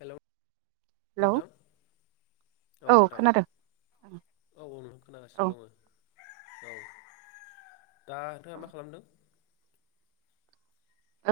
Hello hello नोंथां औ नोंथां औ औ नों औ खोनागासिनो दङ औ दा नोंथाङा ओ मा खालामदों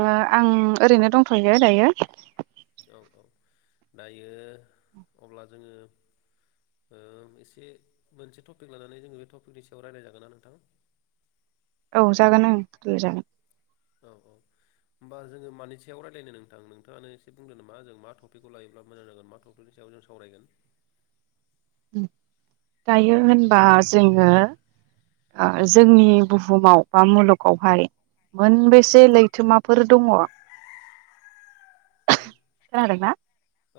ओ आं ओरैनो दंथ'यो दायो औ औ दायो अब्ला जोङो ओ एसे मोनसे टपिक लानानै जोङो बे टपिकनि सायाव रायलाय जागोन ना नोंथां? औ जागोन ओं लोगो जागोन औ औ होमबा जोङो मानि सायाव रायलायनो नोंथां नोंथाङानो एसे बुंदों नामा जों मा टपिकखौ लायोब्ला मोजां जागोन मा टपिकनि सायाव जों सावरायगोन। दायो होनबा जोङो ओ जोंनि बुहुमाव बा मुलुगावहाय उम मोनबेसे लैथोमाफोर दङ खोनादोंना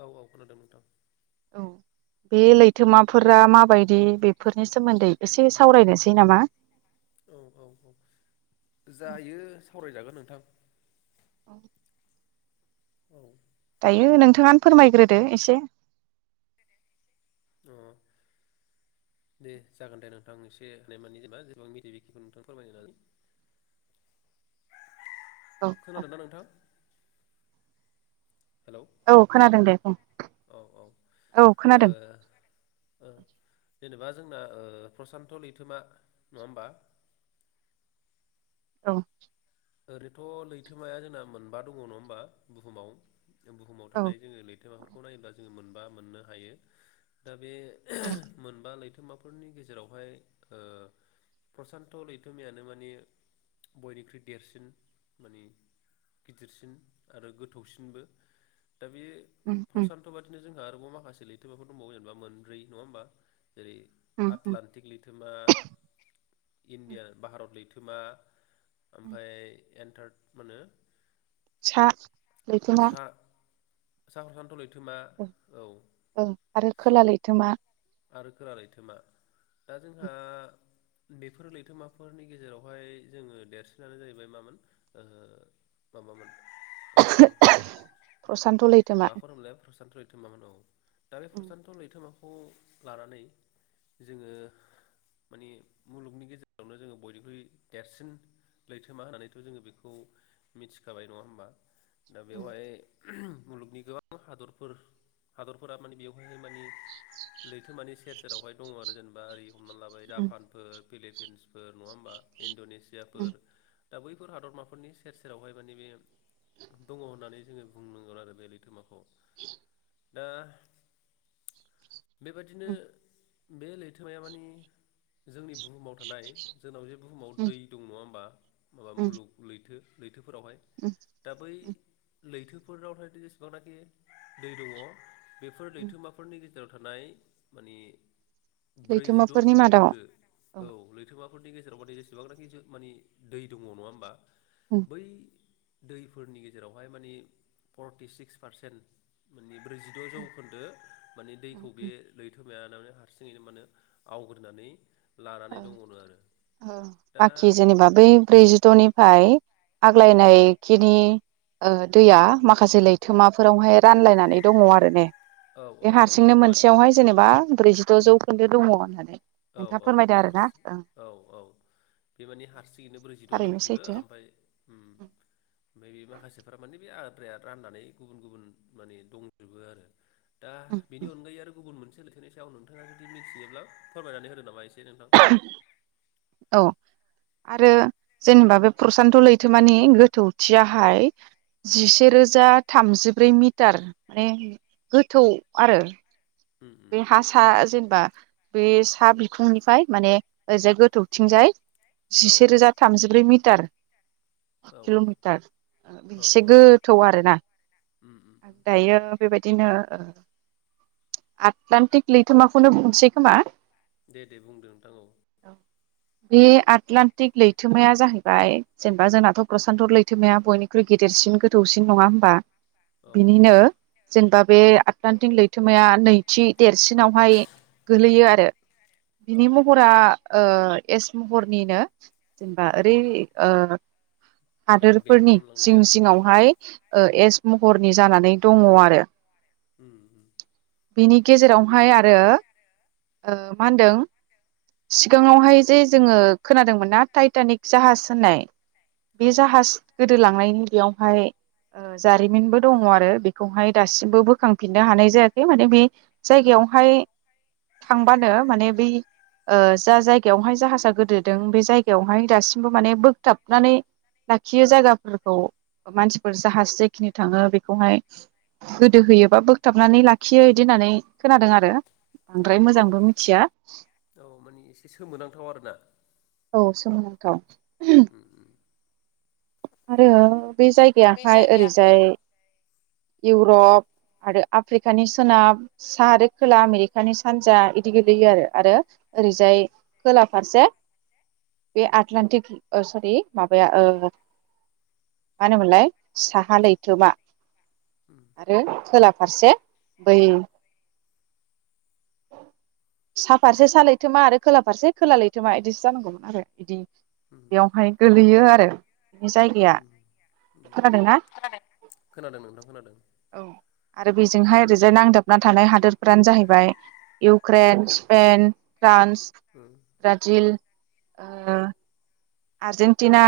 औ औ खोनादों नोंथां औ बे लैथोमाफोरा माबायदि बेफोरनि सोमोन्दै एसे सावरायनोसै नामा औ औ औ जायो सावरायजागोन नों नोंथां औ दायो नोंथाङानो फोरमायग्रोदो एसे अ दे जागोन दे नोंथां एसे होन मानि जेनेबा जेबां मिथि बेखिखौ नोंथां फोरमायगोन औ औ खोनादों दा नोंथां? हेलौ औ खोनादों दे बुं औ ओ औ खोनादों ओ जेनेबा जोंना ओ प्रसान्त' लैथोमा नङा होमबा औ ओरैथ' लैथोमाया जोंना मोनबा दङ नङा होमबा बुहुमाव बुहुमाव औ थानाय जोङो लैथोमाफोरखौ नायोब्लास जों मोनबा मोननो हायो दा बे ओ मोनबा लैथो थोमाफोरनि गेजेरावहाय ओ प्रसान्त लैथोमायानो माने बयनिख्रइ देरसिन माने गिदिरसिन आरो गोथौसिनबो दा बे उम उम प्रसान्त' बादिनो जोंहा आरोबाव माखासे लैथोमाफोर दंबावो जेनेबा मोनब्रै नङा होनबा जेरै उम उम आटलान्टिक लैथोमा इण्डियान भारत लैथोमा ओमफाय एनथार्ड मा नो सा लैथोमा सा [inaudible] लै थोमा औ ओं आरो खोला लैथोमा आरो खोला लैथोमा दा जोंहा बेफोर लैथोमाफोरनि गेजेरावहाय जोङो देरसिनानो जाहैबाय मामोन ओ माबामोन ओ [unintelligible] प्रसान्त लैथ माखौ होनोमोनलाय प्रसान्त थोमा मोन औ दालाय उम प्रसान्त लैथोमा खौ लानानै जोङो माने मुलुगनि गेजेरावनो जोङो बयनिख्रुइ देरसिन लैथोमा होननानैथ' जोङो बेखौ मिथिखाबाय नङा होमबा दा उम बेवहाय [unintelligible] मुलुगनि गोबां हादरफोर-हादरफोरा माने बेवहाय मानि लैथोमानि सेर जेरावहाय दङ आरो जेनेबा ओरै हमना लाबाय उम जापानफोर फिलिपिन्सफोर नङा होमबा इण्ड'नेस सियाफोर उम दा बैफोर हादरमाफोरनि सेर-सेरावहाय माने बे दङ होननानै जोङो बुंनांगोन आरो बे लैथोमाखौ [inaudible] दा बेबादिनो उम बे लैथोमाया मानि जोंनि बुहुमाव थानाय जोंनाव जे बुहुमाव दै दं नङा होमबा माबा उम मुलुग लैथो थोफोरावहाय उम दा बै उम लैथोफोरावहाय दिस बांनाखि दै दङ बेफोर उम लैथोमाफोरनि गे जेराव थानाय मानि ब्रैजिद' लैथोमाफोरनि मादाव जौखोन्दो औ लैथोमा फोरनि गेजेराव मानि जेसेबां नाखि जो माने दै दङ नङा होमबा उम बै दैफोरनि गेजेरावहाय मानि फरटि सिक स पारसेन्ट माने ब्रैजिद' ओ जौखोन्दोत। माने दैखौ बे लैथो मायानो मानि हारसिङैनो मानो आवग्रोनानै ओ ओ दा बाखि जेनेबा बै ब्रैजिद'नि फाय आग्लायनायखिनि ओ दैया माखासे लैथोमाफोरावहाय रानलायनानै दङ आरो ने औ औ बे औ हारसिंनो मानि मोनसेयावहाय जेनेबा ब्रैजि द' जौखोन्दो दङ होननानै औ औ नोंथां बे हारसि [unintelligible] आरोना औ औ बे माने हारसिङैनो ब्रैजिद' थारैनो जौखोन्दो सैथो ओमफाय ओम ओमफाय बे माखासेफोरा माने बे आ आद्राया राननानै गुबुन गुबुन माने दंजोबो आरो दा उम बेनि उम अनगायै आरो गुबुन मोन से लैथोनि सायाव नोंथाङा जुदि मिथियोब्ला फोरमायनानै होनो नामा एसे नों। [inaudible] औ आरो जेनेबा बे प्रसान्त' लैथोमानि गोथौथियाहाय जिसे रोजा थामजिब्रै मिटार माने गोथौ आरो। उम उम बे हा सा जेनेबा बे सा बिखुंनिफ्राय माने ओजाय गोथौथिंजाय। औ जिसे रोजा थामजिब्रै मि। टार। औ किल'मिटार। ओ औ बेसे औ गोथौ आरोना। उम उम उम दायो बेबायदिनो ओ। आटदान्टिक लैथोमाखौनो बुसै खोमा। दे दे बुंदो नोंथां औ। बे आटलान्टिक लैथोमाया जाहैबाय जेनेबा जोंनाथ' प्रसान्त लैथोमाया बयनिख्रुइ गेदेरसिन गोथौसिन नङा होनबा। औ औ बिनिनो जेनेबा। बे आटलान्टिक लैथोमाया नै- थि देरसिनावहाय गोलैयो आरो औ बिनि महरा एस महरनिनो जेनेबा उम उम ओरै ओ। बेनि हादोरफोरनि बेंखनलांनाय जिं आरो जिङावहाय। ओ एस महरनि जानानै दङ आरो। उम। बिनि गेजेरावहाय आरो मा होनदों सिगाङावहाय जे जोङो खोनादोंमोन ना टाइटानिक जाहाज होननाय। औ बे जाहाज गो दो लांनायनि बेयावहाय जारिमिनबो दङ आरो बेखौहाय दासिमबो बोखांफिननो हानाय जायाखै मा ने बे जायगायावहाय थांबानो माने बै जा जायगायावहाय जाहाजा गोदोदों बे जायगायावहाय दासिमबो माने बोगथाबनानै लाखियो जायगाफोरखौ मानसिफोर जाहाज जेखिनि थाङो बेखौहाय गोदो होयोबा बोगथाबनानै ला खियो बिदि होननानै खोनादों आरो। औ बांद्राय मोजांबो मिथिया औ माने एसे सोमोनांथाव आरोना औ सोमो थाव। उम उम। आरो बे जायगायाहाय जायगाया ओरैजाय। इउरप आरो आफ्रिकानि सोनाब साहा आरो खोला आमेरिकानि सानजा इदि गोग्लैयो आरो। उम ओरैजाय खोला। फारसे बे आटलान्टिक सरि माबाया ओ। मा होनोमोनलाय साहा लैथोमा उम आरो खोला फारसे बै। सा फारसे सा लैथोमा आरो खोलाफारसे खोला लैथोमा बिदिसो जानांगौमोन आरो बिदि उम बेयावहाय गोलैयो आरो। बेनि जायगाया उम उम खोनादोंना खोनादों नोंथां खोनादों औ। आरो बेजोंहाय ओरैजाय नांदाबना थानाय हादोरफ्रानो जाहैबाय। Ukraine, Spain, France. उम ब्राजिल। ओ आर्जेनटिना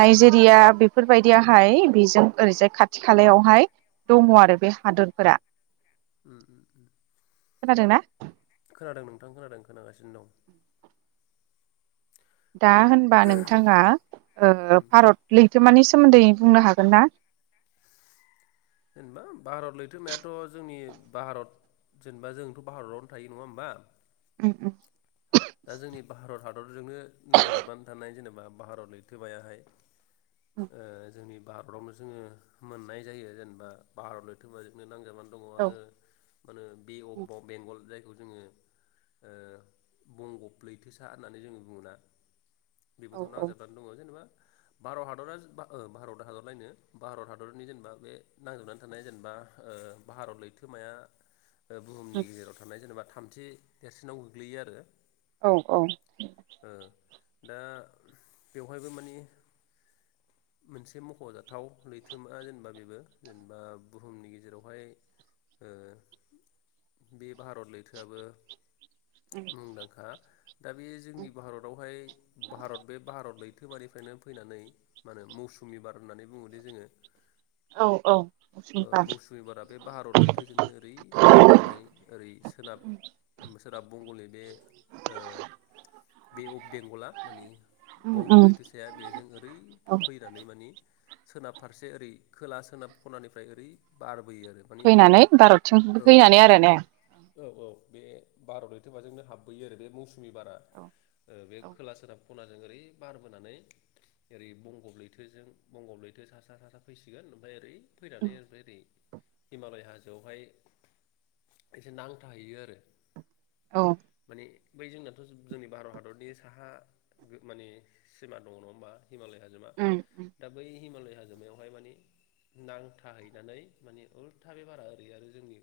नायजेरिया बेफोर बायदियाहाय बेजों ओरैजाय खाथि खालायावहाय दङ आरो बे हादरफोरा। उम उम। खोंनादोंना। खोनादों नोंथां खोनादों खोनागासिनो दं। दा होनबा नोंथाङा उम भारत लैथोमानि सोमोन्दै बुंनो हागोनना। जेनेबा भारत लैथोरोमायाथ' जोंनि भारत जेनेबा जोंथ' भारतावनो थायो नङा होमबा। उम उम। दा जोंनि भारत हादर। फोरजोंनो नांजाबनानै थानाय जेनेबा। भारत लैथोमायाहाय। ओ जोंनि भारतावनो जोङो मोननाय जायो जेनेबा भारत लैथोमोबाजोंनो औ [unintelligible] [unintelligible] से अप बेंगल जायखौ जोङो ओ बंगब लैथोसा होननानै जोङो बुङोना। बेबोथ' औ औ नांजाबनानै दङ जेनेबा। भारत हादरा भारत हादरलायनो भारत हादरनि जेनेबा बे नांजाबनानै थानाय जेनेबा भारत लैथोमाया। बुहुमनि गेजेराव थानाय जेनेबा। थामथि देरसिनाव गोग्लैयो आरो। औ औ। ओ दा बेवहायबो मानि मोनसे मख'जाथाव लैथोमा जेनेबा बेबो जेनेबा बुहुमनि गेजेरावहाय बे भारत लैथोआबो मुदांखा। दा बे जोंनि भारतावहाय भारत बे भारत लैथोमानिफ्रायनो फैनानै मा होनो मौसुमि बार होननानै बुङोदि जोङो। औ औ बार मौसुमि बारा बे भारत लैथोजोंनो ओरै बारबोनानै ओरै सोनाब सोनाब बगंनि बे बे अफ बेंगला मानि उम बंग' उम लैथोसाया बेजों ओरै औ फैनानै माने सोनाब फारसे ओरै खोला -सोनाब खनानिफ्राय ओरै बारबोयो। आरो माने फैनानै भारतथिं औ फैनानै आरो ने औ औ बे भारत लैथोमाजोंनो [unintelligible] हाबोयो आरो बे मौसुमि बारा। औ बे औ खोला -सोनाब। खनाजों ओरै बारबोनानै ओरै बंग'ब लैथोजों बंग'ब लैथो सा- सा -सा फैसिगोन ओमफ्राय ओरै फैनानै ओमफ्राय ओरै हिमालय हाजोआवहाय एसे नांथाहैयो आरो। औ। माने बै जोंनाथ' जो-जोंनि भारत हादरनि साहा माने सिमा दङ नङा होमबा हिमालय हाजोमा। उम उम दा बै हिमालय हाजोमायावहाय माने नांथाहैनानै माने उल्था बे बारा ओरै आरो जोंनि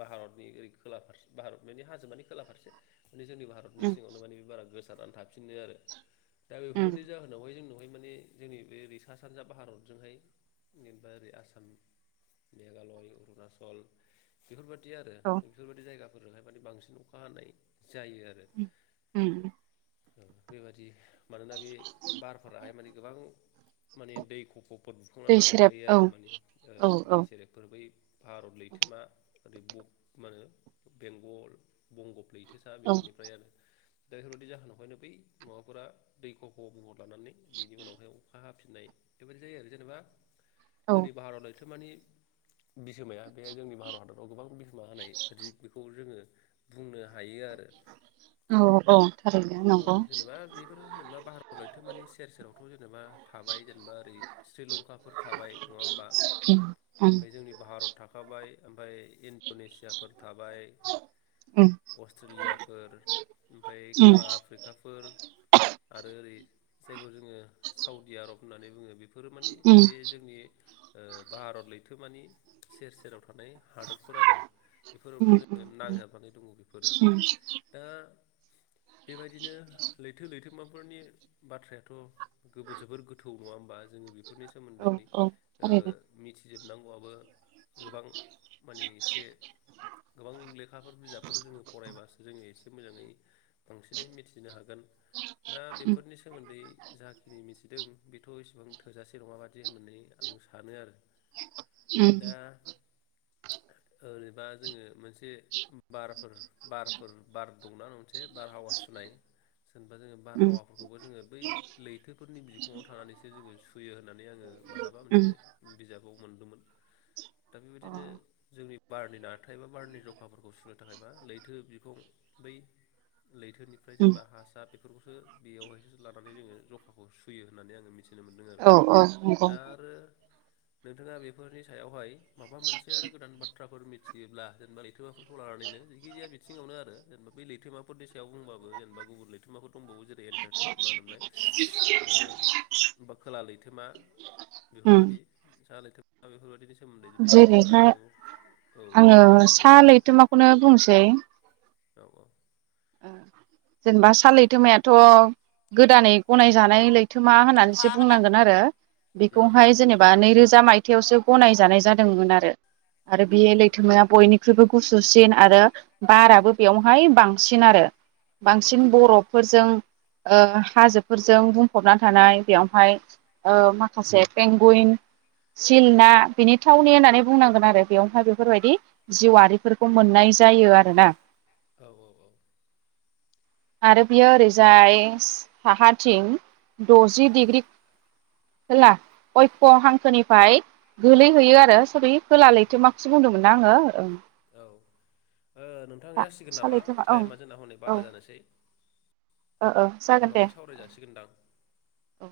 भारतनि ओरै खोला फारस भारत मानि हाजोमानि खोला [unintelligible] माने जोंनि भारतनि उम सिङावनो माने बे बारा गोसारना [unintelligible] [unintelligible] आरो। दा उम बेफोरबायदि जाहोनावहाय जोंनावहाय माने जोंनि बे ओैरै सा-सानजा भारतजोंहाय जेनेबा ओरै आसाम, मेघालय, अरुनाचल बेफोरबाय [unintelligible] आरो औ बेफोरबायदि जायगा फोराहाय माने बांसिन अखा हानाय जायो आरो। उम उम। औ बेबादि मानोना बे बारफोराहाय माने गोबां माने दै खफ' [unintelligible] बुखांना दै सेरेब लाबोफायो औ आरो ओ माने औ औ दै सेरेफफोर बै भारत लैथोमा ओरै ब मा होनो बेंगल बंगप लैथो दा औ बेफोरनिफ्राय आरो दा बेफोरबायदि जाहोनावहायनो बै माबाफोरा दै खफ' बुहर लानानै बिनि उनावहाय अख खा हाफिननाय बेबायदि जायो आरो जेनेबा औ जोंनि भारत लैथो थोमानि बिहोमाया बे जोंनि भारत हादराव गोबां बिह मा होनाय बिदि बेखौ जोङो बुंनो हायो आर औ-औ औ जेनेबा बेफोर जेनेबा भारत लैथोमानि सेर सेराव थ' जेनेबा थाबाय जेनेबा ओरै श्रीलंकाफोर थाबाय नङा होमबा? उम उम ओमफाय जोंनि भारत थाख खाबाय ओमफाय इन इण्ड'नेसियाफोर थाबाय, अस्ट्रेलियाफोर ओमफाय उम खोला आफ्रिकाफोर आरो ओरै जायखौ जोङो साउडि आरब होननानै बुङो बेफ फोर मानि उम बे जोंनि ओ भारत लैथो मानि सेर सेराव थानाय हादरफोर आरो। बेफोरावनो उम उम जोङो नांजाबनानै दङ बेफोरो उम दा बेबायदिनो लैथो-लैथोमाफोरनि बाथ्रायाथ' गोबो जोबोर गोथौ नङा होमबा जोंनि बेफ फोरनि औ सोमोन्दै औ ओह थारैनो मिथि जोबनांगौआबो। गोबां माने एसे गोबां लेखाफोर बिजाबफोर जोङो फरायबासो जोङो एसे बे मोजाङै। बांसिनै मिथिनोहागोन दा उम बेफोरनि सोमोन्दै जाखिनि मिथिदों। बेथ' इसेबां थोजासे नङाबादि होननानै आं सानोआरो। उम ओरैबा जोङो मोनसे बारफोर बारफोर बार दंना नंसे। बारहावा सुनाय सोनबा जोङो उम बारहावाफोरखौबो जोङो बै लैथोफोरनि बिखुङाव थानानैसोजोङो सुयो होननानै आङो मालाबा मोनसे उम बिजाबाव मोनदोंमोन। दा बेबादिनो जोंनि बारनि नाथाय एबा बारनि जखाफोरखौ सुनो थाखायबा लैथो बिखुं बै लैथोनिफ्राय उम जेनबा हासा बेफोरखौसो बेयावहायसो लानानै जोङो जखाखौसुयो होननानै आङो मिथि औ औ नोंगौ। नोंथाङा बेफोरनि सायावहाय माबामोनसे आरो गोदान बाथ थ्राफोर मिथियोब्ला जेनेबा लैथोमाफोरखौ लानानैनो जिखिजाया बिथिङावनोआरो जेनेबा बै लैथोमा फोर सायाव बुंबाबो जेनेबा गुबुन लैथोमाखौ दंबावो जेरै एन्टारकटिक माहोनोमोनलाय ओ बा खोला लैथोमा उम बेफोरबादि साहा लैथोम दा बेफोरबादिनि सो जेरैहाय औ आङो माबाफोर सा बुंबावोब्ला लैथोमाखोनो बुंसै। औ औ। जेनबा सा दे लैथोमायाथ' गोदानै गनायजानाय लै थोमा लैथोमा होननानैसो होननानै बुंनांगोनआरो उम बेखौहाय जेनेबा नैरोज जा मायथायावसो गनायजानाय जादोंमोन आरो। आरो उम बेयो उम लैथोमाया बयनिख ख्रुइबो गुसुसिन आरो बाराबो बेयावहाय बां सिन आरो। बांसिन बर'ब फोरजों। ओ हाजोफोरजों बुंफबना थानाय बेयावहाय ओ माखासे पेंगुइन सिल ना बेनि थावनि होननानै बुंनांगोनआरो बेयावहाय बेफोरबायदि जिउआफोरखौ मोननाय जायो आरोना। औ औ। औ आरो बियो ओरैजाय साहाथिं औ दजि डिग्रि होला अक्ष'' हांखोनिफ्राय गोलैहैयो आरो सरि खोला औ लैथोमाखोसो बुंदोंमोन ना आङो। ओं। औ। ओ नोंथां जासिगोन सा नामा लैथोमा ओं टाइमा जोंना हनै औ बारा जानोसै ओ ओ जागोन दे उनावहाय सावराय जाासिगोनदां। औ